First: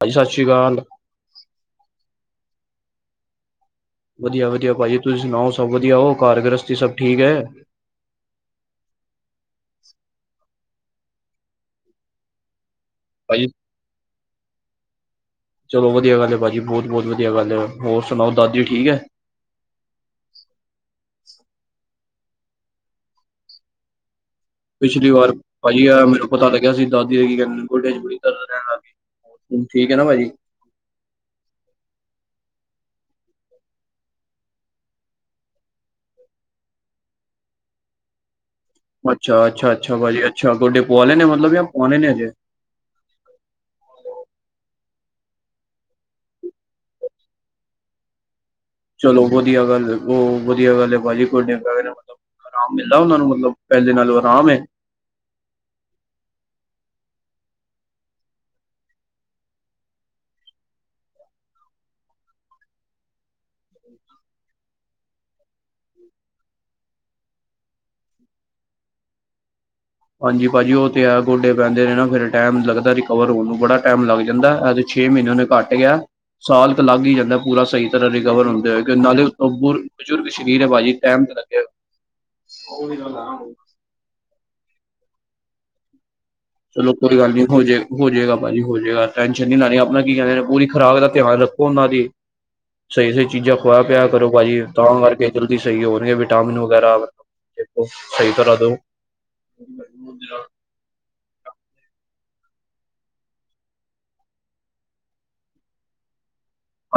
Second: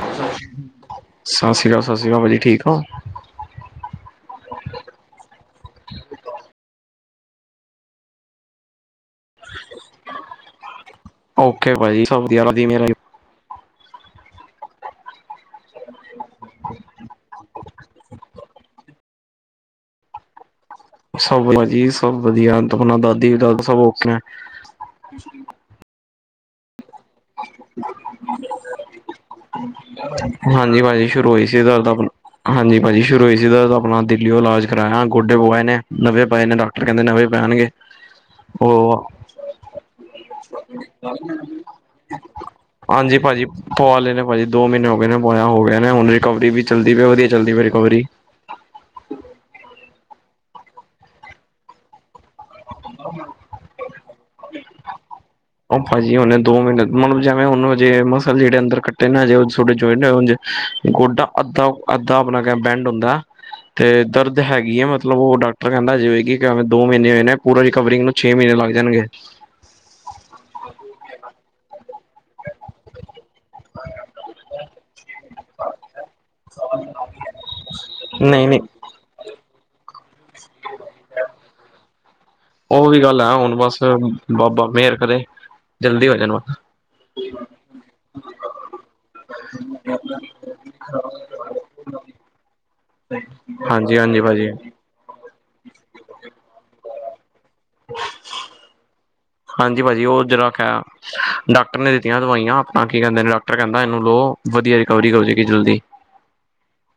ਭਾਜੀ ਸਤਿ ਸ਼੍ਰੀ ਅਕਾਲ ਸਤਿ ਸ੍ਰੀ ਅਕਾਲ, ਸਤਿ ਸ੍ਰੀ ਅਕਾਲ ਭਾਜੀ ਠੀਕ ਹੋ ਵਧੀਆ ਵਧੀਆ ਭਾਜੀ ਤੁਸੀਂ ਸੁਣਾਓ ਸਭ ਵਧੀਆ ਹੋ ਘਾਰ ਗ੍ਰਸਤੀ ਸਭ ਠੀਕ ਹੈ ਓਕੇ ਭਾਜੀ ਸਬ ਵਧੀਆ, ਮੇਹਰ ਹੈ ਜੀ ਭਾਜੀ ਚਲੋ ਵਧੀਆ ਗੱਲ ਹੈ ਭਾਜੀ, ਬਹੁਤ ਬਹੁਤ ਵਧੀਆ ਗੱਲ ਹੈ, ਹੋਰ ਸੁਣਾਓ ਦਾਦੀ ਠੀਕ ਹੈ ਸਭ ਵਧੀਆ ਜੀ ਸਭ ਵਧੀਆ, ਆਪਣਾ ਦਾਦੀ ਦਾਦਾ ਸਭ ਔਕੇ ਐ ਪਿਛਲੀ ਵਾਰ ਭਾਜੀ ਆ ਮਿਲੋ ਪਤਾ ਲੱਗਿਆ ਸੀ ਦਾਦੀ ਦੇ ਕੀ ਕਿੰਹਦੀ, ਗੋਡੇਆਂ ਚ ਬੜੀ ਦਰਦ ਰਹਿਣ ਲਗ ਗਈ, ਠੀਕ ਹੈ ਨਾ ਭਾਜੀ ਹਾਂਜੀ ਹਾਂਜੀ ਸ਼ੁਰੂ ਹੋਈ ਸੀ ਦਰਦ ਆਪਨੂੰ ਹਾਂਜੀ ਭਾਜੀ ਸ਼ੁਰੂ ਹੋਈ ਸੀ ਦਰਦ, ਆਪਣਾ ਦਿੱਲੀਓ ਇਲਾਜ ਕਰਾਇਆ ਗੋਡੇ ਪਵਾਏ ਨੇ, ਨਵੇਂ ਪਾਏ ਨੇ ਡਾ ਫਿਰ ਕਹਿੰਦੇ ਨਵੇਂ ਪੈਣਗੇ ਉਹ ਅੱਛਾ ਅੱਛਾ ਅੱਛਾ ਭਾਜੀ ਅੱਛਾ ਗੋਡੇ ਪਵਾ ਲੇ ਨੇ ਮਤਲਬ, ਯਾ ਪਵਾਣੇ ਨੇ ਹਜੇ ਹਾਂਜੀ ਭਾਜੀ ਪੁਆ ਲੇਨੇ ਪਾਜੀ ਦੋ ਮੀਨੇ ਹੋ ਗਏ ਨੇ ਪੁਆਈਆ ਹੋ ਗਿਆ ਨੇ ਹੁਣ ਰਿਕਵਰੀ ਵੀ ਚੱਲਦੀ ਪਈ ਵਧੀਆ ਚੱਲਦੀ ਪਈ ਰਿਕਵਰੀ। ਚਲੋ ਵੱਧੀਆ ਗੱਲ ਅ ਓ ਵੱਧੀਆ ਗੱਲ ਐ ਪਾਜੀ ਤੁਆਡੇ ਡਾਏਰ ਏ ਮਤਲਬ ਆਰਾਮ ਮਿਲਦਾ ਓਨਾ ਨੂੰ ਮਤਲਬ ਪੇਲੇ ਨਾਲੋਂ ਆਰਾਮ ਏ? ਓ ਪਾਜੀ ਓਨੇ ਦੋ ਮੀਨੇ ਮਤਲਬ ਜਾਨਾ ਓਨੇ ਹਜੇ ਮਸਲ ਜੇੜੇ ਅੰਦਰ ਕੱਟੇ ਨਾ ਹਜੇ ਥੋੜੇ ਜੁੜੇ ਨਈ ਹੋਣਗੇ। ਗੋਡਾ ਅੱਧਾ-ਅੱਧਾ ਆਪਣਾ ਕ ਬੈਂਡ ਹੁੰਦਾ। ਤੇ ਦਰਦ ਹੈਗੀ ਹੈ ਮਤਲਬ ਉਹ ਡਾਕ ਡਾਕਟਰ ਕੇਂਦਾ ਹਜੇ ਹੋਏਗੀ ਕਿਵੇਂ ਦੋ ਮੀਨੇ ਹੋਏ ਨੇ ਪੂਰਾ ਰਿਕਵਰਿੰਗ ਨੂੰ ਛੇ ਮਹੀਨੇ ਲੱਗ ਜਾਣਗੇ। ਹਾਂਜੀ ਪਾਜੀ ਓ ਤੇ ਹੈ ਗੋਡੇ ਪੇਂਦੇ ਨੇ ਨਾ ਫੇਰ ਟੈਮ ਲੱਗਦਾ ਰਿਕਵਰ ਹੋਣ ਨੂੰ ਬੜਾ ਟਾਈਮ ਲੱਗ ਜਾਂਦਾ ਏ ਛੇ ਮੀਨੇ ਓਨੇ ਘੱਟ ਕੇਆ, ਸਾਲ ਤਾ ਲੱਗ ਈ ਜਾਂਦਾ ਪੂਰਾ ਸਈ ਤਰ੍ਹਾਂ ਨਹੀਂ ਰਿਕਵਰ ਨਹੀਂ ਹੁੰਦੇ ਹੋਏ। ਤੇ ਨਾਲੇ ਉਤੋਂ ਬੁਰ ਬਜ਼ੁਰਗ ਸ਼ਰੀਰ ਐ ਪਾਜੀ ਟੈਮ ਤੇ ਲੱਗੇਗਾ। ਚਲੋ ਬਾਬਾ ਮੇਰ ਕਰੇ, ਜਲਦੀ ਹੋ ਜਾਣ ਹੁਣ। ਚਲੋ ਕੋਈ ਗੱਲ ਨੀ ਹੋ ਹੋਜੇਗਾ ਪਾਜੀ ਹੋਜੇਗਾ ਟੈਸ਼ਨ ਨੀ ਲੈਣੀ ਆਪਣਾ ਕੀ ਕੇਂਦੇ ਪੂਰੀ ਖੁਰਾਕ ਦਾ ਧਿਆਨ ਰੱਖੋ। ਓਨਾਂ ਦੀ, ਸਈ -ਸਈ ਚੀਜ਼ਾਂ ਖਵਾਆ ਹਾਂਜੀ ਪਿਆਏਆ ਹਾਂਜੀ ਕਰੋ ਭਾਜੀ ਪਾਜੀ ਤਾ ਕਰਕੇ ਜਲਦੀ ਸਈ ਹੋ ਰਏ ਆ ਵਿਟਾਮਿਨ ਵਗੈਰਾ ਸਈ ਤਰਾ ਦੋ। ਹਾਂਜੀ ਭਾਜੀ ਉਹ ਜਰਾ ਡਾਕਟਰ ਨੇ ਦਿੱਤੀਆਂ ਦਵਾਈਆਂ ਆਪਣਾ ਕੀ ਕੇਂਦੇ ਨੇ ਡਾਕਟਰ ਕੇਂਦਾ ਏਨੂੰ ਲੋਓ ਵੱਧੀਆ ਰਿਕਵਰੀ ਹੋ ਜਾਏਗੀ ਜਲਦੀ।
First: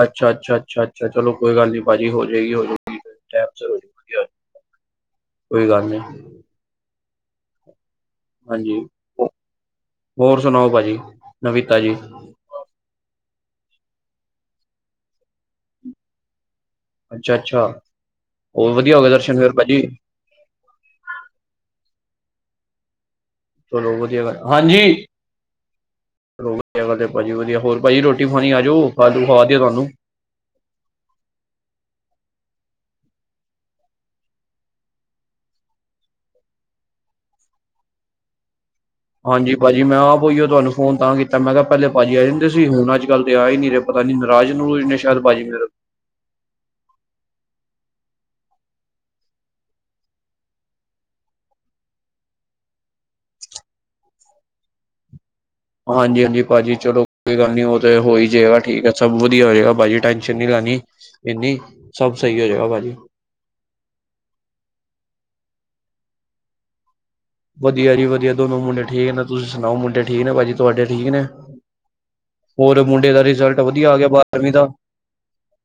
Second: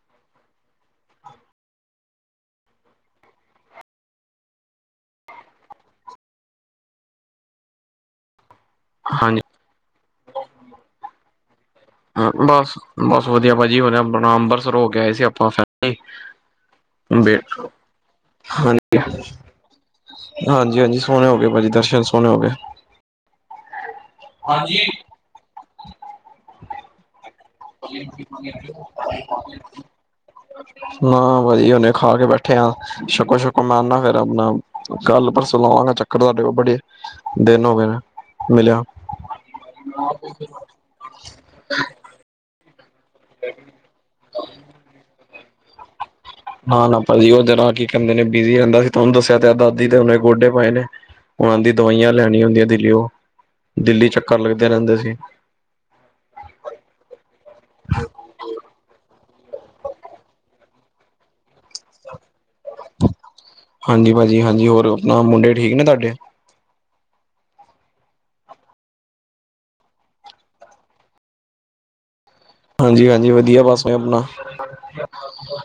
ਅੱਛਾ -ਅੱਛਾ -ਅੱਛਾ -ਅੱਛਾ ਚਲੋ ਕੋਈ ਗੱਲ ਨੀ ਪਾਜੀ ਹੋ ਜਾਏਗੀ- ਹੋ ਜਾਏਗੀ। ਟੈਮ ਸਿਰ ਹੋਜੁਗੀ, ਕੋਈ ਗੱਲ ਨੀ। ਹਾਂਜੀ, ਹੋ ਹਾਂਜੀ ਹੋਰ ਸੁਣਾਓ ਪਾਜੀ ਨਵੀ ਤਾਜੀ? ਹਾ ਬਸ, ਬਸ ਵੱਧੀਆ ਪਾਜੀ ਹੋਰ ਆਪਣਾ ਅੰਬਰਸਰ ਹੋ ਕੇ ਆਏ ਸੀ ਆਪਾ ਸਾਰੇ। ਅੱਛਾ- ਅੱਛਾ ਹੋਰ ਹਾਂਜੀ ਵੱਧੀਆ ਹੋ ਗਏ ਦਰਸ਼ਨ ਫੇਰ ਪਾਜੀ? ਹਾਂਜੀ -ਹਾਂਜੀ ਸੋਣੇ ਹੋ ਗਏ ਪਾਜੀ ਦਰਸ਼ਨ ਸੋਣੇ ਹੋ ਗਏ। ਚਲੋ ਵਧੀਆ ਗੱ ਹਾਂਜੀ [unintelligible] ਵਧੀਆ ਭਾਜੀ ਵਧੀਆ ਹੋਰ ਭਾਜੀ ਰੋਟੀ ਖਾਣੀ ਆਜੋ [unintelligible] ਖਵਾ ਦਿਓ ਤੁਹਾਨੂੰ। ਅ [inaudible] ਨਾ ਵਧੀਆ ਹੁਨੇ ਖਾ ਕੇ ਬੈਠੇ ਆ ਸ਼ਕੋ ਸ਼ੱਕੋ ਮੈਂ ਆਨਾ ਫੇਰ ਆਪਣਾ ਕੱਲ ਪਰਸੋਂ ਲਾਵਾਂਗਾ ਚੱ ਕਰ ਤੁਹਾਡੇ ਕੋਲ ਬੜੇ ਦਿਨ ਹੋਗੇ ਨੇ। ਮਿਲਿਆ ਹਾਂਜੀ ਭਾਜੀ ਮੈਂ ਆਪ ਓਈਓ ਤੁਹਾਨੂੰ ਫ਼ੋਨ ਤਾਂ ਕੀਤਾ ਮੈਂ ਕਿਆ ਪੈਲੇ ਭਾਅਜੀ ਆ ਜਾਂਦੇ ਸੀ ਹੁਣ ਅੱਜ ਕੱਲ ਤੇ ਆ ਈ ਨੀ ਰੇ ਪਤਾ ਨੀ ਨਰਾਜ਼-ਨਰੁਜ ਨੇ ਸ਼ੈਦ ਭਾਅਜੀ ਮੇਰੇ ਨਾ ਨਾ ਭਾਜੀ ਓ ਦਿਨਾਂ ਕੀ ਕੈਂਦੇ ਨੇ ਬਿਜੀ ਰੈਂਦਾ ਸੀ ਤੁਆਂਨੂੰ ਦੱਸਿਆ ਤਾਂ ਹੈ ਦਾਦੀ ਦੇ ਹੁਨੇ ਗੋਡੇ ਪਾਏ ਨੇ। ਓਨਾਂ ਦੀ ਦਵਾਈਆਂ ਲਿਆਨੀਆ ਹੁੰਦੀਆਂ ਦਿੱਲੀਓ ਦਿੱਲੀ ਚੱਕਰ ਲੱਗਦੇ ਰੈਂਦੇ ਸੀ। ਹਾਂਜੀ-ਹਾਂਜੀ ਭਾਅਜੀ ਚਲੋ ਕੋਈ ਗੱਲ ਨੀ ਓ ਤੇ ਹੋ ਈ ਜਾਏਗਾ ਠੀਕ ਆ ਸਭ ਵਧੀਆ ਹੋਏਗਾ ਭਾਅਜੀ ਟੈਂਸ਼ਨ ਨੀ ਲੈਣੀ। ਇੰਨੀ ਸਭ ਸਈ ਹੋ ਜੇਗਾ ਭਾਜੀ। ਹਾਂਜੀ ਭਾਜੀ ਹਾਂਜੀ ਹੋਰ ਆਪਣਾ ਮੁੰਡੇ ਠੀਕ ਨੇ ਤੁਹਾਡੇ? ਵਧੀਆ ਜੀ ਵਧੀਆ ਦੋਨ ਮੁੰਡੇ ਠੀਕ ਨੇ ਤੁਸੀਂ ਸੁਣਾਓ ਮੁੰਡੇ ਠੀਕ ਨੇ ਭਾਜੀ ਤੁਹਾਡੇ ਠੀਕ ਨੇ? ਹੋਰ ਹਾਂਜੀ ਮੁੰਡੇ ਦਾ ਹਾਂਜੀ ਰਿਜ਼ਲਟ ਬਸ ਵਧੀਆ ਮੈਂ ਆ ਗਿਆ ਆਪਣਾ ਬਾਰਵੀਂ ਦਾ?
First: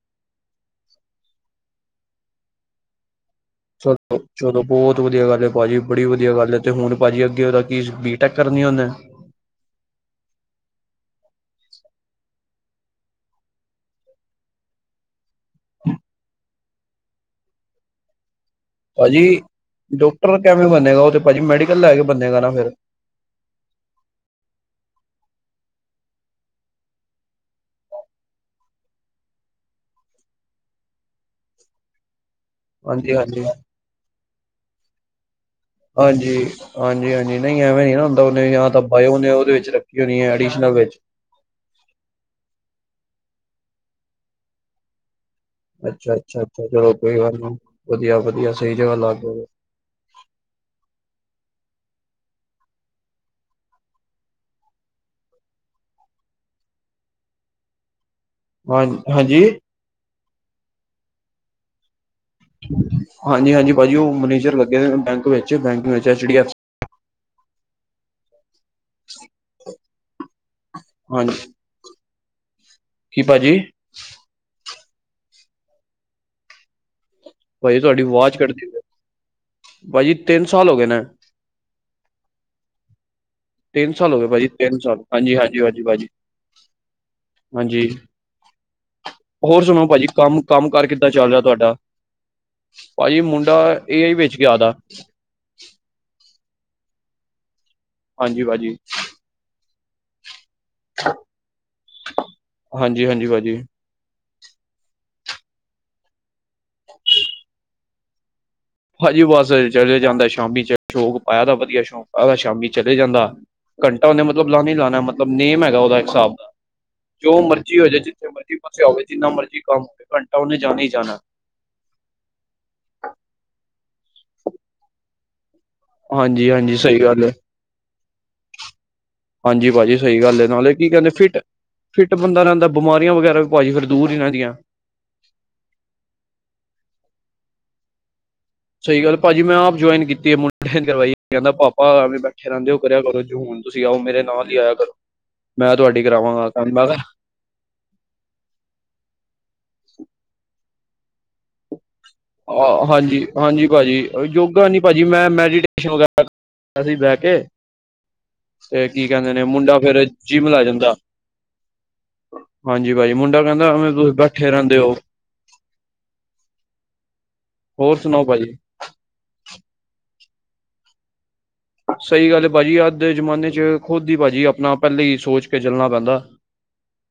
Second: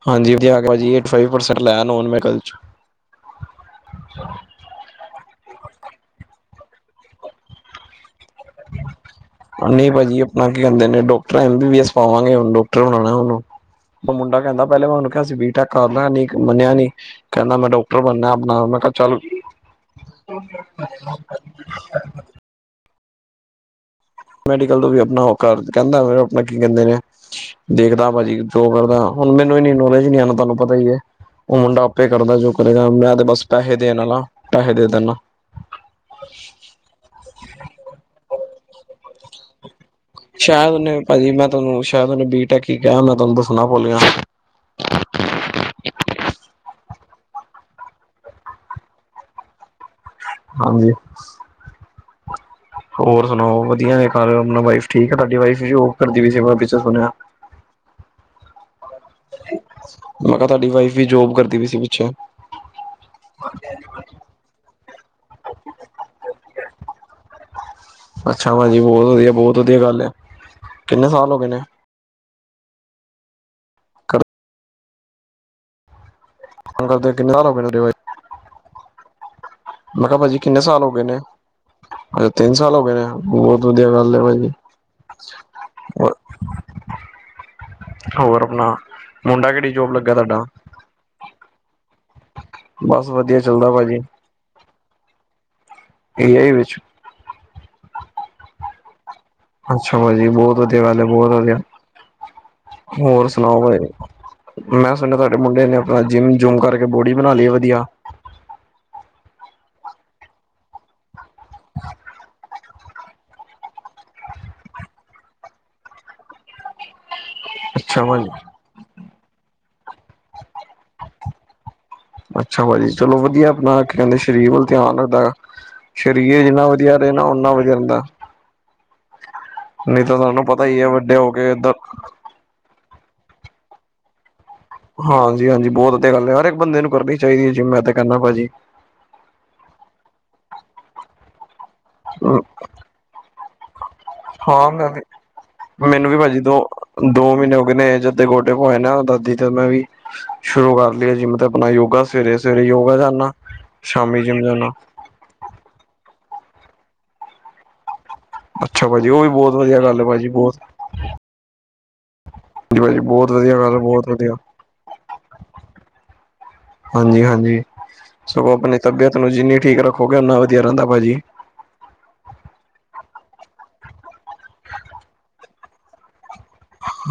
ਹਾਂਜੀ ਵਧੀਆ ਆਗਿਆ ਜੀ ਏਟ ਫਾਇਵ ਪਰਸੈਂਟ ਲੈ ਆਇਆ ਨੋਨ ਮੈਕਲ ਚ। ਚਲੋ ਚਲੋ ਬੋਤ ਵਧੀਆ ਗੱਲ ਐ ਭਾਅਜੀ ਬੜੀ ਵਧੀਆ ਗੱਲ ਤੇ ਹੁਣ ਭਾਜੀ ਅੱਗੇ ਓਦਾ ਕੀ ਬੀਟੈਕ ਕਰਨੀ ਉਨੇ? ਨਈ ਭਾਅਜੀ ਆਪਣਾ ਕੀ ਕੈਂਦੇ ਨੇ doctor M B B S ਪਾਵਾਂਗੇ ਹੁਣ ਡੋਕਟਰ ਬਣਾਣਾ ਉਨੂੰ। ਮ ਮੁੰਡਾ ਕੈਂਦਾ ਪੈਲੇ ਮ ਉਨੂੰ ਕਿਆ ਸੀ ਬੀ ਟੈਕ ਕਰਲਾ ਨੀ ਮੰਨਿਆ ਨੀ ਕੈਂਦਾ ਮੈਂ ਡੋਕਟਰ ਬਣਨਾ ਆਪਣਾ ਕਿਹਾ ਚੱਲ ਭਾਅਜੀ ਡੋਕਟਰ ਕਿਵੇਂ ਬਨੇਗਾ ਓ ਤੇ ਭਾਅਜੀ ਮੈਡੀਕਲ ਲੈ ਕੇ ਬਨੇਗਾ ਨਾ ਫੇਰ ਮੈਡੀਕਲ ਤੋਂ ਵੀ ਆਪਣਾ ਓ ਕਰ ਕੈਂਦਾ ਆਪਣਾ ਕੀ ਕੈਂਦੇ ਨੇ ਦੇਖਦਾ ਭਾਅਜੀ ਜੋ ਕਰਦਾ ਹੁਣ ਮੈਨੂੰ ਇੰਨੀ ਨੌਲੇਜ ਨੀ ਐ ਨਾ ਤੁਹਾਨੂੰ ਪਤਾ ਈ ਐ। ਉਹ ਮੁੰਡਾ ਆਪੇ ਕਰਦਾ ਜੋ ਕਰੇਗਾ, ਹਾਂਜੀ, ਮੈਂ ਤੇ ਹਾਂਜੀ। ਬਸ ਪੈਹੇ ਦੇਣ ਆਲਾ, ਪੈਹੇ ਦੇ ਦਿੰਨਾ। ਹਾਂਜੀ, ਹਾਂਜੀ-ਹਾਂਜੀ, ਨਹੀਂ ਐਵੇਂ ਨੀ ਨਾ ਹੁੰਦਾ, ਉਹਨੇ ਯਾ ਤਾਂ ਪਾਏ ਉਹਨੇ ਉਹਦੇ ਵਿੱਚ ਰੱਖ ਸ਼ਾਇਦ ਉਹਨੇ ਭਾਜੀ ਮੈਂ ਤੁਹਾਨੂੰ, ਸ਼ਾਇਦ ਉਹਨੇ ਬੀ-ਟੈਕ ਈ ਕਿਆ ਹੋਨਾ, ਮੈਂ ਤੁਹਾਨੂੰ ਦੱਸਣਾ ਭੁਲ ਗਿਆਂ। ਅੱਛਾ-ਅੱਛਾ-ਅੱਛਾ, ਚਲੋ ਕੋਈ ਗਲ ਨੀ, ਵਧੀਆ-ਵਧੀਆ ਸਹੀ ਜਗ੍ਹਾ ਲੱਗ ਹੋਵੋ। ਹਾਂਜੀ। ਹੋਰ ਸੁਣਾਓ, ਵਧੀਆ ਨੇ ਘਰ ਅਪਣਾ ਵਾਈਫ ਠੀਕ ਐ ਤੁਹਾਡੀ ਵਾਈਫ ਵੀ ਓ, ਜੋਬ ਕਰਦੀ ਪਈ ਸੀ, ਮੈਂ ਪਿੱਛੇ ਸੁਣਿਆ? ਹਾਂ, ਹਾਂਜੀ? ਮੈਂ ਕਿਹਾ ਤਹਾਡੀ ਵਾਈਫ ਵੀ ਜੋਬ ਕਰਦੀ ਪੀ ਸੀ ਪਿੱਛੋਂ। ਹਾਂਜੀ-ਹਾਂਜੀ ਭਾਜੀ, ਉਹ ਮਨੇਜਰ ਲੱਗੇ ਹੋਏ ਬੈਂਕ ਵਿੱਚ, ਬੈਂਕ ਵਿੱਚ ਐਚ ਡੀ ਐਫ ਅੱਛਾ ਭਾਜੀ, ਬਹੁਤ ਵਧੀਆ, ਬਹੁਤ ਵਧੀਆ ਗੱਲ ਐ, ਕਿੰਨੇ ਸਾਲ ਹਾਂਜੀ ਹੋਗੇ ਨੇ? ਕੀ ਭਾਜੀ? ਅੰਦਰ ਦੇਖ ਭਾਜੀ ਤੁਹਾਡੀ ਅਵਾਜ਼ ਕਟਦੀ ਪੀ ਆ, ਮੈਂ ਭਾਜੀ ਕਿਹਾ ਤਿੰਨ ਕਿੰਨੇ ਸਾਲ ਹੋਗੇ ਹੋ ਨੇ। ਗਏ ਅੱਛਾ ਤਿੰਨ ਸਾਲ ਹੋ ਗਏ ਨੇ ਬਹੁਤ ਵਧੀਆ ਤਿੰਨ ਸਾਲ ਗੱਲ ਹੈ ਹੋਗੇ ਭਾਜੀ, ਤਿੰਨ ਸਾਲ, ਹਾਂਜੀ-ਹਾਂਜੀ, ਹਾਂਜੀ, ਭਾਜੀ। ਹਾਂਜੀ, ਹੋਰ ਆਪਣਾ ਮੁੰਡਾ ਹੋਰ ਕਿਹੜੀ ਸੁਣਾਉ ਜੋਬ ਭਾਜੀ ਲੱਗਾ ਕੰਮ, ਤੁਹਾਡਾ ਕੰਮ-ਕਾਰ ਕਿੱਦਾਂ ਚੱਲ ਰਿਹਾ ਤੁਹਾਡਾ? ਬਸ ਭਾਜੀ ਵਧੀਆ ਮੁੰਡਾ, ਚੱਲਦਾ ਭਾਜੀ ਏ ਆਈ ਵਿਚ ਗਿਆਦਾ। ਏ ਆਈ ਵਿੱਚ? ਹਾਂਜੀ ਭਾਜੀ। ਅੱਛਾ ਭਾਜੀ ਬਹੁਤ ਵਧੀਆ ਗੱਲ ਐ, ਬਹੁਤ ਵਧੀਆ, ਹਾਂਜੀ ਹਾਂਜੀ ਹੋਰ ਸੁਣਾਓ ਭਾਜੀ? ਮੈਂ ਸੁਣਿਆ, ਤੁਹਾਡੇ ਮੁੰਡੇ ਨੇ ਅਪਣਾ ਜਿੰਮ-ਜੁਮ ਕਰਕੇ ਬੋਡੀ ਬਣਾ ਲਈ ਏ ਵਧੀਆ? ਭਾਜੀ ਬਸ ਚਲੇ ਜਾਂਦਾ ਸ਼ਾਮੀ ਚ ਸ਼ੌਂਕ ਪਾਇਆ ਦਾ, ਵਧੀਆ ਸ਼ੌਂਕ ਪਾਇ ਦਾ ਸ਼ਾਮੀ ਚਲੇ ਜਾਂਦਾ। ਘੰਟਾ ਉਹਨੇ ਮਤਲਬ ਲਾਣਾ ਈ ਲਾਣਾ ਮਤਲਬ ਨੇਮ ਹੈਗਾ ਉਹਦਾ ਇੱਕ ਹਿਸਾਬ ਦਾ, ਜੋ ਮਰਜ਼ ਜੀ ਹੋਜੇ, ਅੱਛਾ ਭਾਜੀ ਜਿੱਥੇ ਮਰਜ਼ੀ ਫਸਿਆ ਹੋਵੇ, ਜਿੰਨਾ ਮਰਜ਼ੀ ਕੰਮ ਹੋਵੇ ਘੰਟਾ ਉਹਨੇ ਜਾਣਾ ਈ ਜਾਣਾ। ਅੱਛਾ ਭਾਜੀ, ਚਲੋ ਵਧੀਆ ਅਪਨਾ ਕਹਿੰਦੇ ਸ਼ਰੀਰ ਵੱਲ ਧਿਆਨ ਰੱਖਦਾ। ਸਰੀਰ ਹਾਂਜੀ ਜਿੰਨਾ ਹਾਂਜੀ ਵਧੀਆ ਸਹੀ ਰਹੇ ਨਾ, ਗੱਲ ਹੈ ਓਨਾ ਵਧੀਆ ਹੁੰਦਾ। ਹਾਂਜੀ ਭਾਜੀ ਸਹੀ ਗੱਲ ਤੁਹਾਨੂੰ ਏ, ਪਤਾ ਨਾਲੇ ਹੀ ਹੈ ਕੀ ਕਹਿੰਦੇ ਵੱਡੇ ਹੋ ਫਿੱਟ, ਕੇ ਏਦਾਂ ਫਿੱਟ ਬੰਦਾ ਰਹਿੰਦਾ, ਬਿਮਾਰੀਆਂ ਵਗੈਰਾ ਵੀ ਭਾਜੀ ਫਿਰ ਦੂਰ ਹੀ ਰਹਿੰਦੀਆ। ਹਾਂਜੀ-ਹਾਂਜੀ ਬਹੁਤ ਵਧੀਆ ਗੱਲ ਐ, ਹਰ ਇੱਕ ਬੰਦੇ ਨੂੰ ਕਰਨੀ ਚਾਹੀਦੀ ਏ ਜਿੰਮ, ਮੈਂ ਤਾਂ ਕਹਿੰਨਾ ਭਾਜੀ। ਸਹੀ ਗੱਲ ਆ ਭਾਜੀ, ਮੈਂ ਆਪ ਜੁੌਇਨ ਕੀਤੀ ਏ, ਮੁੰਡੇ ਨੇ ਕਰਵਾਈ, ਕਹਿੰਦਾ ਪਾਪਾ ਐਂਵੇ ਬੈਠੇ ਰਹਿੰਦੇ ਓ, ਕਰਿਆ ਕਰੋ ਜੁਨ। ਹਾਂ ਮੈਂ ਵੀ, ਮੈਂ ਤੁਹਾਡੀ ਮੈਨੂੰ ਵੀ ਭਾਜੀ ਕਰਾਵਾਂਗਾ ਦੋ, ਕੰਮ ਮੈਂ ਕਿਹਾ ਦੋ ਮ੍ਹੀਨੇ ਹੋ ਗਏ ਨੇ, ਜਦੋਂ ਦੇ ਗੋਡੇ ਪਵਾਏ ਨਾ, ਤਦ ਦੀ ਤਾ ਮੈਂ ਵੀ, ਸ਼ੁਰੂ ਕਰ ਲੀਏ ਜਿੰਮ ਤਾ ਆਪਣਾ ਯੋਗਾ ਸਵੇਰੇ- ਸਵੇਰੇ ਆ, ਯੋਗਾ ਜਾਂਨਾ, ਸ਼ਾਮੀ ਜਿੰਮ ਜਾਨਾ। ਜੀ ਮੈਂ, ਮੈਡੀਟੇਸ਼ਨ ਵਗੈਰਾ ਅਸੀਂ ਬਹਿਕੇ, ਤੇ ਅੱਛਾ ਕੀ ਭਾਜੀ ਉਹ ਵੀ ਕਹਿੰਦੇ ਨੇ, ਬਹੁਤ ਮੁੰਡਾ ਵਧੀਆ ਗੱਲ ਫਿਰ ਹੈ ਭਾਜੀ ਜਿੰਮ ਬਹੁਤ ਲੈ ਜਾਂਦਾ। ਜੀ ਹਾਂਜੀ ਭਾਜੀ ਬਹੁਤ ਮੁੰਡਾ ਵਧੀਆ ਕਹਿੰਦਾ ਗੱਲ ਆ, ਐਵੇਂ ਬਹੁਤ ਤੁਸੀਂ ਵਧੀਆ। ਬੈਠੇ ਰਹਿੰਦੇ ਹੋ ਹਾਂਜੀ-ਹਾਂਜੀ, ਹੋਰ ਸੁਣਾਓ ਸਗੋਂ ਭਾਜੀ ਅਪਣੇ ਤਬੀਅਤ ਨੂੰ ਜਿੰਨੀ ਠੀਕ ਰੱਖੋਗੇ, ਉੰਨਾ ਵਧੀਆ ਰਹਿੰਦਾ ਭਾਜੀ। ਸਹੀ ਗੱਲ ਏ ਭਾਜੀ, ਅੱਜ ਦੇ ਜਮਾਨੇ'ਚ ਖੁੱਦ ਹੀ ਭਾਜੀ ਅਪਣਾ ਪਹਿਲੇ ਈ ਸੋਚਕੇ ਚੱਲਣਾ ਪੈਂਦਾ।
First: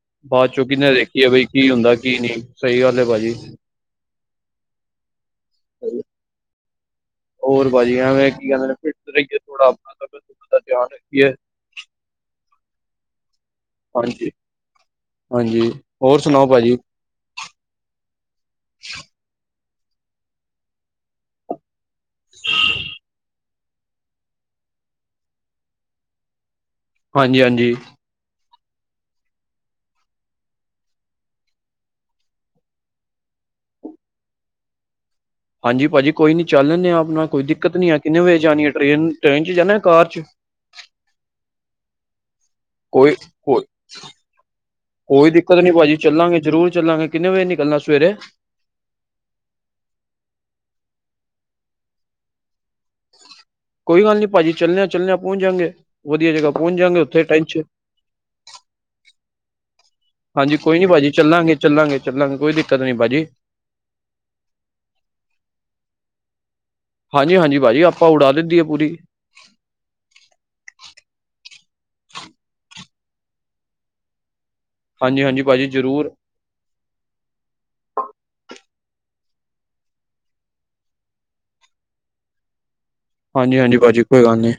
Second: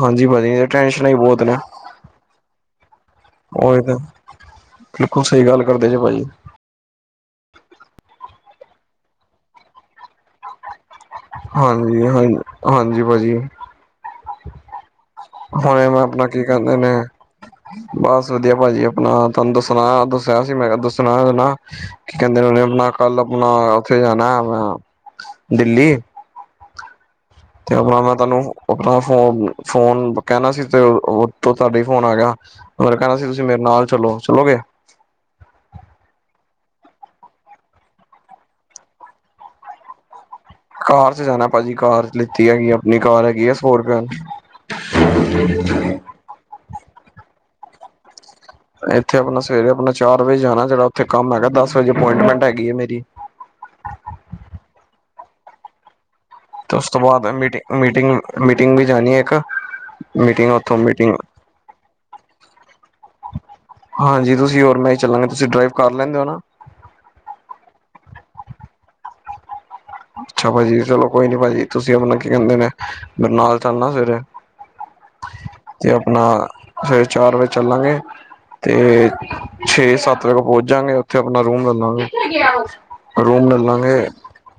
ਹਾਂਜੀ ਭਾਜੀ ਬਾਅਦ'ਚੋ ਕੀਨੇ ਟੈਨਸ਼ਨਾਂ ਹੀ ਦੇਖੀਏ ਬਹੁਤ ਬਈ, ਨੇ ਕੀ ਹੁੰਦਾ ਕੀ ਨਹੀਂ, ਸਹੀ ਗੱਲ ਐ ਭਾਜੀ। ਓਈ ਤੇ, ਬਿਲਕੁਲ ਸਹੀ ਗੱਲ ਕਰਦੇ ਜੇ ਭਾਜੀ। ਹੋਰ ਭਾਜੀ, ਐਵੇਂ ਕੀ ਕਹਿੰਦੇ ਨੇ, ਫਿੱਟ ਰਹੀਏ ਥੋੜਾ, ਆਪਣਾ ਤਬੀਅਤ ਦਾ ਧਿਆਨ ਰ ਹਾਂਜੀ, ਹਾਂ, ਹਾਂਜੀ ਭਾਜੀ। ਹਾਂਜੀ। ਹਾਂਜੀ ਹੁਣੇ ਮੈਂ ਹੋਰ ਅਪਣਾ, ਕੀ ਸੁਣਾਓ ਕਹਿੰਦੇ ਭਾਜੀ ਨੇ ਬਸ ਵਧੀਆ ਭਾਜੀ, ਆਪਣਾ ਤੁਹਾਨੂੰ ਦੱਸਣਾ ਆਇਆ ਦੱਸਿਆ ਸੀ ਮੈਂ ਦੱਸਣਾ ਨਾ, ਕੀ ਕਹਿੰਦੇ ਨੇ ਆਪਣਾ, ਕੱਲ ਆਪਣਾ ਉੱਥੇ ਜਾਣਾ, ਅਪਨਾ ਦਿੱਲੀ ਹਾਂਜੀ, ਹਾਂਜੀ। ਤੇ ਆਪਣਾ ਮੈਂ ਤੁਹਾਨੂੰ ਆਪਣਾ ਫੋਨ, ਫੋਨ ਕਹਿਣਾ ਸੀ ਤੇ, ਤੁਹਾਡੇ ਫੋਨ ਆ ਗਿਆ। ਮੈ ਕਹਿਣਾ ਸੀ ਤੁਸੀਂ ਮੇਰੇ ਨਾਲ ਚਲੋ, ਚਲੋਗੇ? ਹਾਂਜੀ ਭਾਜੀ ਕੋਈ ਨੀ, ਚਲ ਲੈਂਦੇ ਆ ਆਪਣਾ, ਕੋਈ ਦਿੱਕਤ ਨੀ ਹੈ। ਕਿੰਨੇ ਵਜੇ ਜਾਣੀ ਹੈ ਟ੍ਰੇਨ, ਟ੍ਰੇਨ 'ਚ ਜਾਣਾ ਕਾਰ 'ਚ? ਕਾਰ 'ਚ ਜਾਣਾ ਭਾਜੀ, ਕਾਰ ਲਿੱਤੀ ਹੈਗੀ ਆ। ਕੋਈ ਕੋ ਕੋਈ ਦਿੱਕਤ ਨੀ ਭਾਜੀ, ਚੱਲਾਂਗੇ ਜ਼ਰੂਰ ਚੱਲਾਂਗੇ। ਕਿੰਨੇ ਵਜੇ ਨਿਕਲਣਾ ਸਵੇਰੇ? ਇੱਥੇ ਆਪਣਾ ਸਵੇਰੇ ਆਪਣਾ, ਚਾਰ ਵਜੇ ਜਾਣਾ ਜਿਹੜਾ ਉੱਥੇ ਕੰਮ ਹੈਗਾ, ਦਸ ਵਜੇ ਅਪੁਇੰਟਮੈਂਟ ਹੈਗੀ ਹੈ ਮੇਰੀ। ਕੋਈ ਗੱਲ ਨੀ ਭਾਜੀ ਚੱਲਿਆਾਂ, ਚੱਲਦੇਿਆ ਪਹੁੰਚ ਜਾਣਗੇ ਵਧੀਆ ਜਗ੍ਹਾ। ਪਹੁੰਚ ਦਸ ਜਾਂਗੇ ਤੋਂ ਉੱਥੇ ਬਾਅਦ ਮਟ- ਟੈਂਸ਼ਨ ਮੀਟਿੰਗ, ਮੀਟਿੰਗ ਵੀ ਜਾਣੀ ਹੈ ਇੱਕ ਮੀਟਿੰਗ ਹਾਂਜੀ ਉੱਥੋਂ ਕੋਈ ਨੀ ਭਾਜੀ ਮੀਟਿੰਗ ਚੱਲਾਂਗੇ, ਚੱਲਾਂਗੇ, ਚੱਲਾਂਗੇ ਕੋਈ ਦਿੱਕਤ ਨੀ ਭਾਜੀ। ਹਾਂਜੀ ਤੁਸੀਂ ਹੋਰ ਮੈਂ ਹੀ ਚੱਲਾਂਗੇ, ਤੁਸੀਂ ਡਰਾਈਵ ਕਰ ਲੈਂਦੇ ਹੋ ਨਾ? ਹਾਂਜੀ, ਹਾਂਜੀ ਭਾਜੀ ਆਪਾਂ ਉਡਾ ਦਿੰਦੀ ਹੈ ਪੂਰੀ। ਅੱਛਾ ਭਾਜੀ, ਚਲੋ ਕੋਈ ਨੀ ਭਾਜੀ, ਤੁਸੀਂ ਆਪਣਾ ਕੀ ਕਹਿੰਦੇ ਨੇ, ਮੇਰੇ ਨਾਲ ਚੱਲਣਾ‌ ਸਵੇਰੇ। ਹਾਂਜੀ ਹਾਂਜੀ ਭਾਜੀ 'ਤੇ ਜ਼ਰੂਰ ਆਪਣਾ, ਸਵੇਰੇ ਚਾਰ ਵਜੇ ਚੱਲਾਂਗੇ 'ਤੇ ਛੇ-ਸੱਤ ਵਜੇ ਪਹੁੰਚ ਜਾਂਗੇ, ਉੱਥੇ ਆਪਣਾ ਰੂਮ ਲੈ ਲਾਗੇ। ਰੂਮ ਲੈਂ ਲਾਗੇ। ਆਨੀ।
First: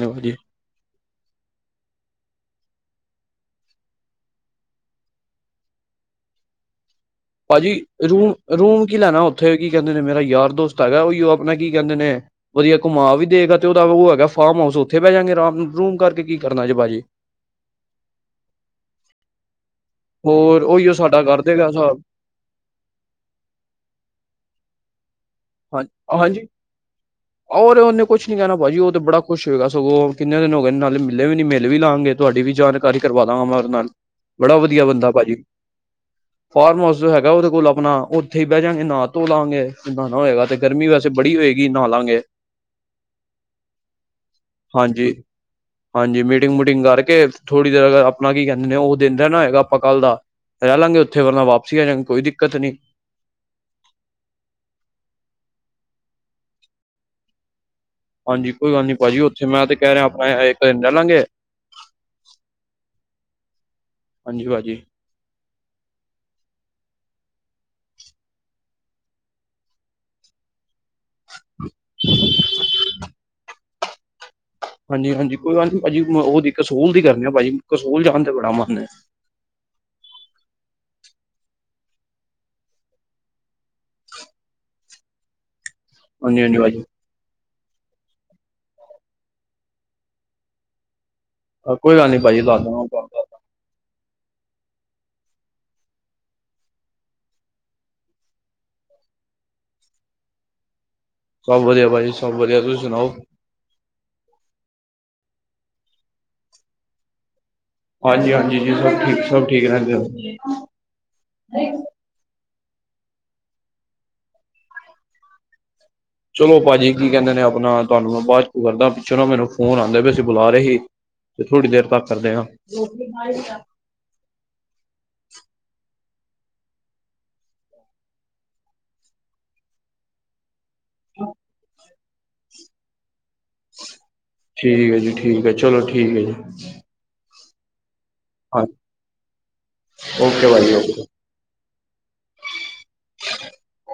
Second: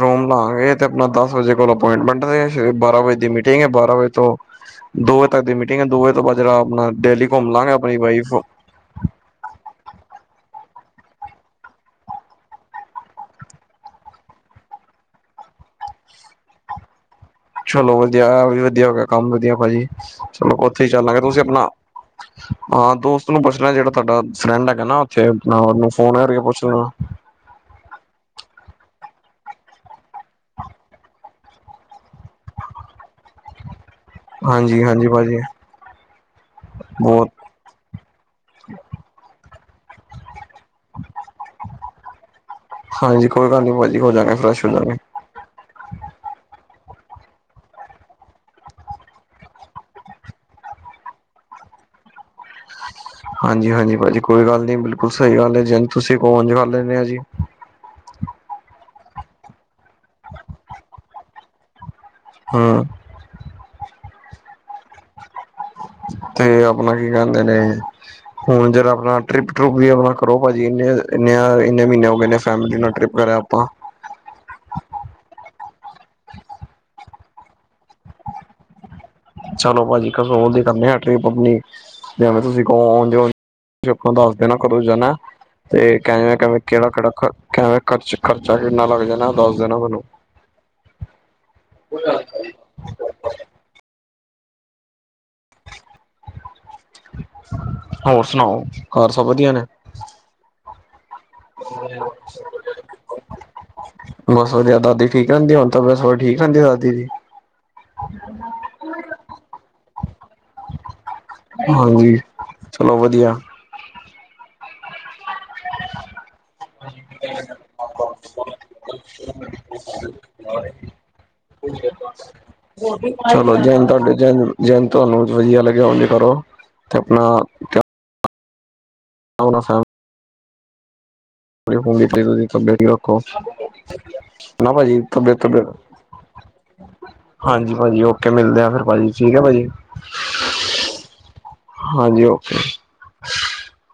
ਨੀ ਭਾਜੀ ਲਾਂਗੇ 'ਤੇ ਆਪਣਾ ਦਸ ਵਜੇ ਕੋਲ ਅਪਾਇੰਟਮੈਂਟ ਦੇ, ਫਿਰ ਬਾਰਾਂ ਵਜੇ ਦੀ ਮੀਟਿੰਗ ਐ, ਬਾਰਾਂ ਵਜੇ ਤੋਂ ਦੋ ਵਜੇ ਤੱਕ ਦੀ ਮੀਟਿੰਗ ਐ। ਦੋ ਵਜੇ ਤੋਂ ਬਾਅ ਜੇਰਾ ਆਪਣਾ, ਡੇਲੀ ਘੁੰਮ ਲਾਂਗੇ ਭਾਜੀ ਆਪਣੀ ਰੂਮ, ਵਾਈਫ ਰੂਮ ਕੀ ਲੈਣਾ ਉੱਥੇ ਕੀ ਕਹਿੰਦੇ ਨੇ ਮੇਰਾ ਯਾਰ ਦੋਸਤ ਹੈਗਾ, ਉਈਓ ਆਪਣਾ ਕੀ ਕਹਿੰਦੇ ਨੇ ਵਧੀਆ ਘੁਮਾ ਵੀ ਦੇਗਾ, 'ਤੇ ਉਹਦਾ ਉਹ ਹੈਗਾ ਫਾਰਮ ਹਾਊਸ, ਉੱਥੇ ਬੈ ਜਾਗੇ ਆਰਾਮ, ਰੂਮ ਕਰਕੇ ਕੀ ਕਰਨਾ ਜੇ ਭਾਜੀ। ਚਲੋ ਵਧੀਆ, ਐ ਵੀ ਵਧੀਆ ਹੋ ਗਿਆ ਕੰਮ ਵਧੀਆ ਭਾਜੀ, ਚਲੋ ਹੋਰ ਉੱਥੇ ਈ ਉਹੀਓ ਚਾਲਾਂਗੇ। ਸਾਡਾ ਤੁਸੀਂ ਕਰ ਦੇਗਾ ਆਪਣਾ ਹਿਸਾਬ ਹਾਂ ਦੋਸਤ ਨੂੰ ਪੁੱਛਣਾ, ਜਿਹੜਾ ਤੁਹਾਡਾ ਫਰੈਂਨਡ ਹੈਗਾ ਨਾ 'ਤੇ ਆਪਣਾ ਹਾਂ ਉਹਨੂੰ, ਫੋਨ ਕਰਕੇ ਹਾਂਜੀ ਪੁੱਛ ਲੈਨਾ। ਔਰ ਉਹਨੇ ਕੁਛ ਨੀ ਕਹਿਣਾ ਭਾਜੀ, ਉਹ 'ਤੇ ਬੜਾ ਖੁਸ਼ ਹੋਏਗਾ ਸਗੋਂ, ਉਹ ਕਿੰਨੇ ਦਿਨ ਹੋ ਗਏ ਨਾਲੇ ਮਿਲੇ ਵੀ ਨੀ, ਮਿਲ ਵੀ ਲਾਂਗੇ। ਤੁਹਾਡੀ ਵੀ ਜਾਣ ਕਾਰੀ ਕਰਵਾ ਦਾਂਗਾ, ਮੈਂ ਉਹਦੇ ਨਾਲ। ਬੜਾ ਹਾਂਜੀ ਵਧੀਆ ਹਾਂਜੀ ਬੰਦਾ ਭਾਜੀ, ਫਾਰਮ ਹਾਊਸ ਜੋ ਬਹੁਤ ਹੈਗਾ ਉਹਦੇ ਕੋਲ ਆਪਣਾ, ਉ ੳਥੇ ਈ ਬਹਿ ਜਾਗੇ, ਨਾ ਧੋ ਲਾਂਗੇ, ਨਾਣਾ ਹੋਏਗਾ 'ਤੇ ਗਰਮੀ ਵੈਸੇ ਬੜੀ ਹੋਏਗੀ, ਨਾਂ ਲਾਂਗੇ, ਹਾਂਜੀ ਕੋਈ ਗੱਲ ਨੀ ਭਾਜੀ ਹੋ ਜਾਂਗੇ ਫਰੈਸ਼ ਹੋ ਜਾਂਗੇ ਹਾਂਜੀ। ਹਾਂਜੀ ਮੀਟਿੰਗ-ਮੂਟਿੰਗ ਕਰਕੇ, ਥੋੜ੍ਹੀ ਦੇਰ ਅਗਰ ਆਪਣਾ ਕੀ ਕਹਿੰਦੇ ਨੇ, ਉਹ ਦਿਨ ਦਾ ਨਾ ਹੋਏਗਾ। ਆਪਾਂ ਕੱਲ੍ਹ ਦਾ ਰਹਿ ਲਾਂਗੇ ਉੱਥੇ, ਵਰਨਾ ਵਾਪਸੀ ਆ ਜਾਗੇ, ਕੋਈ ਦਿੱਕਤ ਨੀ। ਹਾਂਜੀ-ਹਾਂਜੀ ਭਾਜੀ, ਕੋਈ ਗੱਲ ਨੀ ਬਿਲਕੁਲ ਸਈ ਗੱਲ ਐ। ਜਿਨ ਤੁਸੀਂ ਕਹੋ, ਉਝ ਕਰ ਲੈਨੇ ਆ ਜੀ। ਹਾਂਜੀ ਕੋਈ ਗੱਲ ਨੀ ਭਾਜੀ, ਉੱਥੇ ਮੈਂ 'ਤੇ ਕਹਿ ਰਿਹਾ, ਆਪਾਂ ਐ ਇੱਕ ਦਿਨ ਰਹਿ ਲਾਂਗੇ। ਹਾਂ। ਹਾਂਜੀ ਭਾਜੀ। 'ਤੇ ਆਪਣਾ ਕੀ ਕਹਿੰਦੇ ਨੇ ਹੁਣ ਜਰਾ ਆਪਣਾ, ਟਰਿੱਪ-ਟਰੁਪ ਵੀ ਆਪਣਾ ਕਰੋ ਭਾਜੀ। ਇਨੇ ਇੰਨੇ ਆ ਇੰਨੇ ਮ੍ਹੀਨੇ ਹੋ ਗਏ ਨੇ, ਫੈਮਿਲੀ ਨਾਲ ਟਰਿਪ ਕਰਿਆ ਆਪਾਂ। ਹਾਂਜੀ-ਹਾਂਜੀ ਕੋਈ ਗੱਲ ਨੀ ਭਾਜੀ, ਮ ਉਹਦੀ ਕਸੂਲ ਦੀ ਕਰਨੀ ਆ ਭਾਜੀ, ਕਸੂਲ ਜਾਣ 'ਤੇ ਬੜਾ ਮਨ ਐ। ਚਲੋ ਭਾਜੀ, ਕਸੂਲ ਦੀ ਕਰਨੀ ਆ ਟ੍ਰਿਪ ਆਪਣੀ ਜਿਵੇਂ ਤੁਸੀਂ ਕਹੋ ਉਝ ਉ, ਝ ਆਪ ਦੱਸ ਦੇਣਾ ਕਦੋਂ ਜਾਣਾ? 'ਤੇ ਹਾਂਜੀ ਹਾਂਜੀ ਕੇਵੇਂ-ਕੇਵੇਂ, ਭਾਜੀ ਕਿਹੜਾ-ਕਿਹੜਾ ਖਰ ਖੈ ਖਰਚ ਖਰਚਾ ਕਿੰਨਾ ਲੱਗ ਜਾਣਾ ਦੱਸ ਦੇਣਾ ਮੈਨੂੰ। ਕੋਈ ਗੱਲ ਨੀ ਭਾਜੀ ਦਸ ਦਾਗਾ ਉਣ ਤੁਹਾਨ। ਹੋਰ ਸੁਣਾਓ ਘਰ ਸਭ ਵਧੀਆ ਨੇ? ਸਭ ਵਧੀਆ ਭਾਜੀ ਸਭ ਵਧੀਆ ਤੁਸੀਂ ਸੁਣਾਓ? ਬਸ ਵਧੀਆ, ਦਾਦੀ ਠੀਕ ਰਹਿੰਦੀ ਆ ਹੁਣ ਤਬਿਯਤ ਤੁਬਿਯਤ ਹੋਰ ਠੀਕ ਰਹਿੰਦੀ ਆ ਦਾਦੀ ਦੀ? ਹਾਂਜੀ-ਹਾਂਜੀ ਜੀ, ਸਭ ਠੀਕ ਸਭ ਠੀਕ ਰਹਿੰਦੇ ਉਣ। ਹਾਂਜੀ ਚਲੋ ਵਧੀਆ। [inaudible] ਚਲੋ ਭਾਜੀ ਕੀ ਕਹਿੰਦੇ ਨੇ ਆਪਣਾ ਤੁਹਾਨੂੰ ਮੈਂ ਬਾਦ 'ਚ ਕਰਦਾ ਪਿੱਛੋਂ ਨਾ ਮੈਨੂੰ ਫੋਨ ਆਂਦੇ ਪੇ ਸੀ ਬੁਲਾ ਰੇ ਹੀ। ਚਲੋ ਦਿਨ ਤੁਹਾਡੇ ਦਿਨ ਜਿਨ ਤੁਹਾਨੂੰ ਵਧੀਆ ਲੱਗਿਆ ਉਝ ਕਰੋ ਤੇ ਆਪਣਾ ਆਪਣਾ ਸੈ [inaudible] ਆਪਣੀ ਫੰਨ ਦੀ ਪਲੀਜ਼ ਤੁਸੀ ਅਪਡੇਟ ਈ ਰੱਖੋ। ਨਾ ਠੀਕ ਏ ਭਾਜੀ ਜੀ, ਤਬੀਅਤ ਠੀਕ ਏ ਤਬੀਅਤ ਚਲੋ ਠੀਕ ਐ ਜੀ। ਹਾਂਜੀ, ਭਾਜੀ ਓਕੇ ਮਿਲਦੇ ਆ ਫਿਰ ਭਾਜੀ ਠੀਕ ਆ ਭਾਜੀ। ਓਕੇ ਭਾਜੀ ਓਕੇ ਹਾਂਜੀ ਓਕੇ। [inaudible]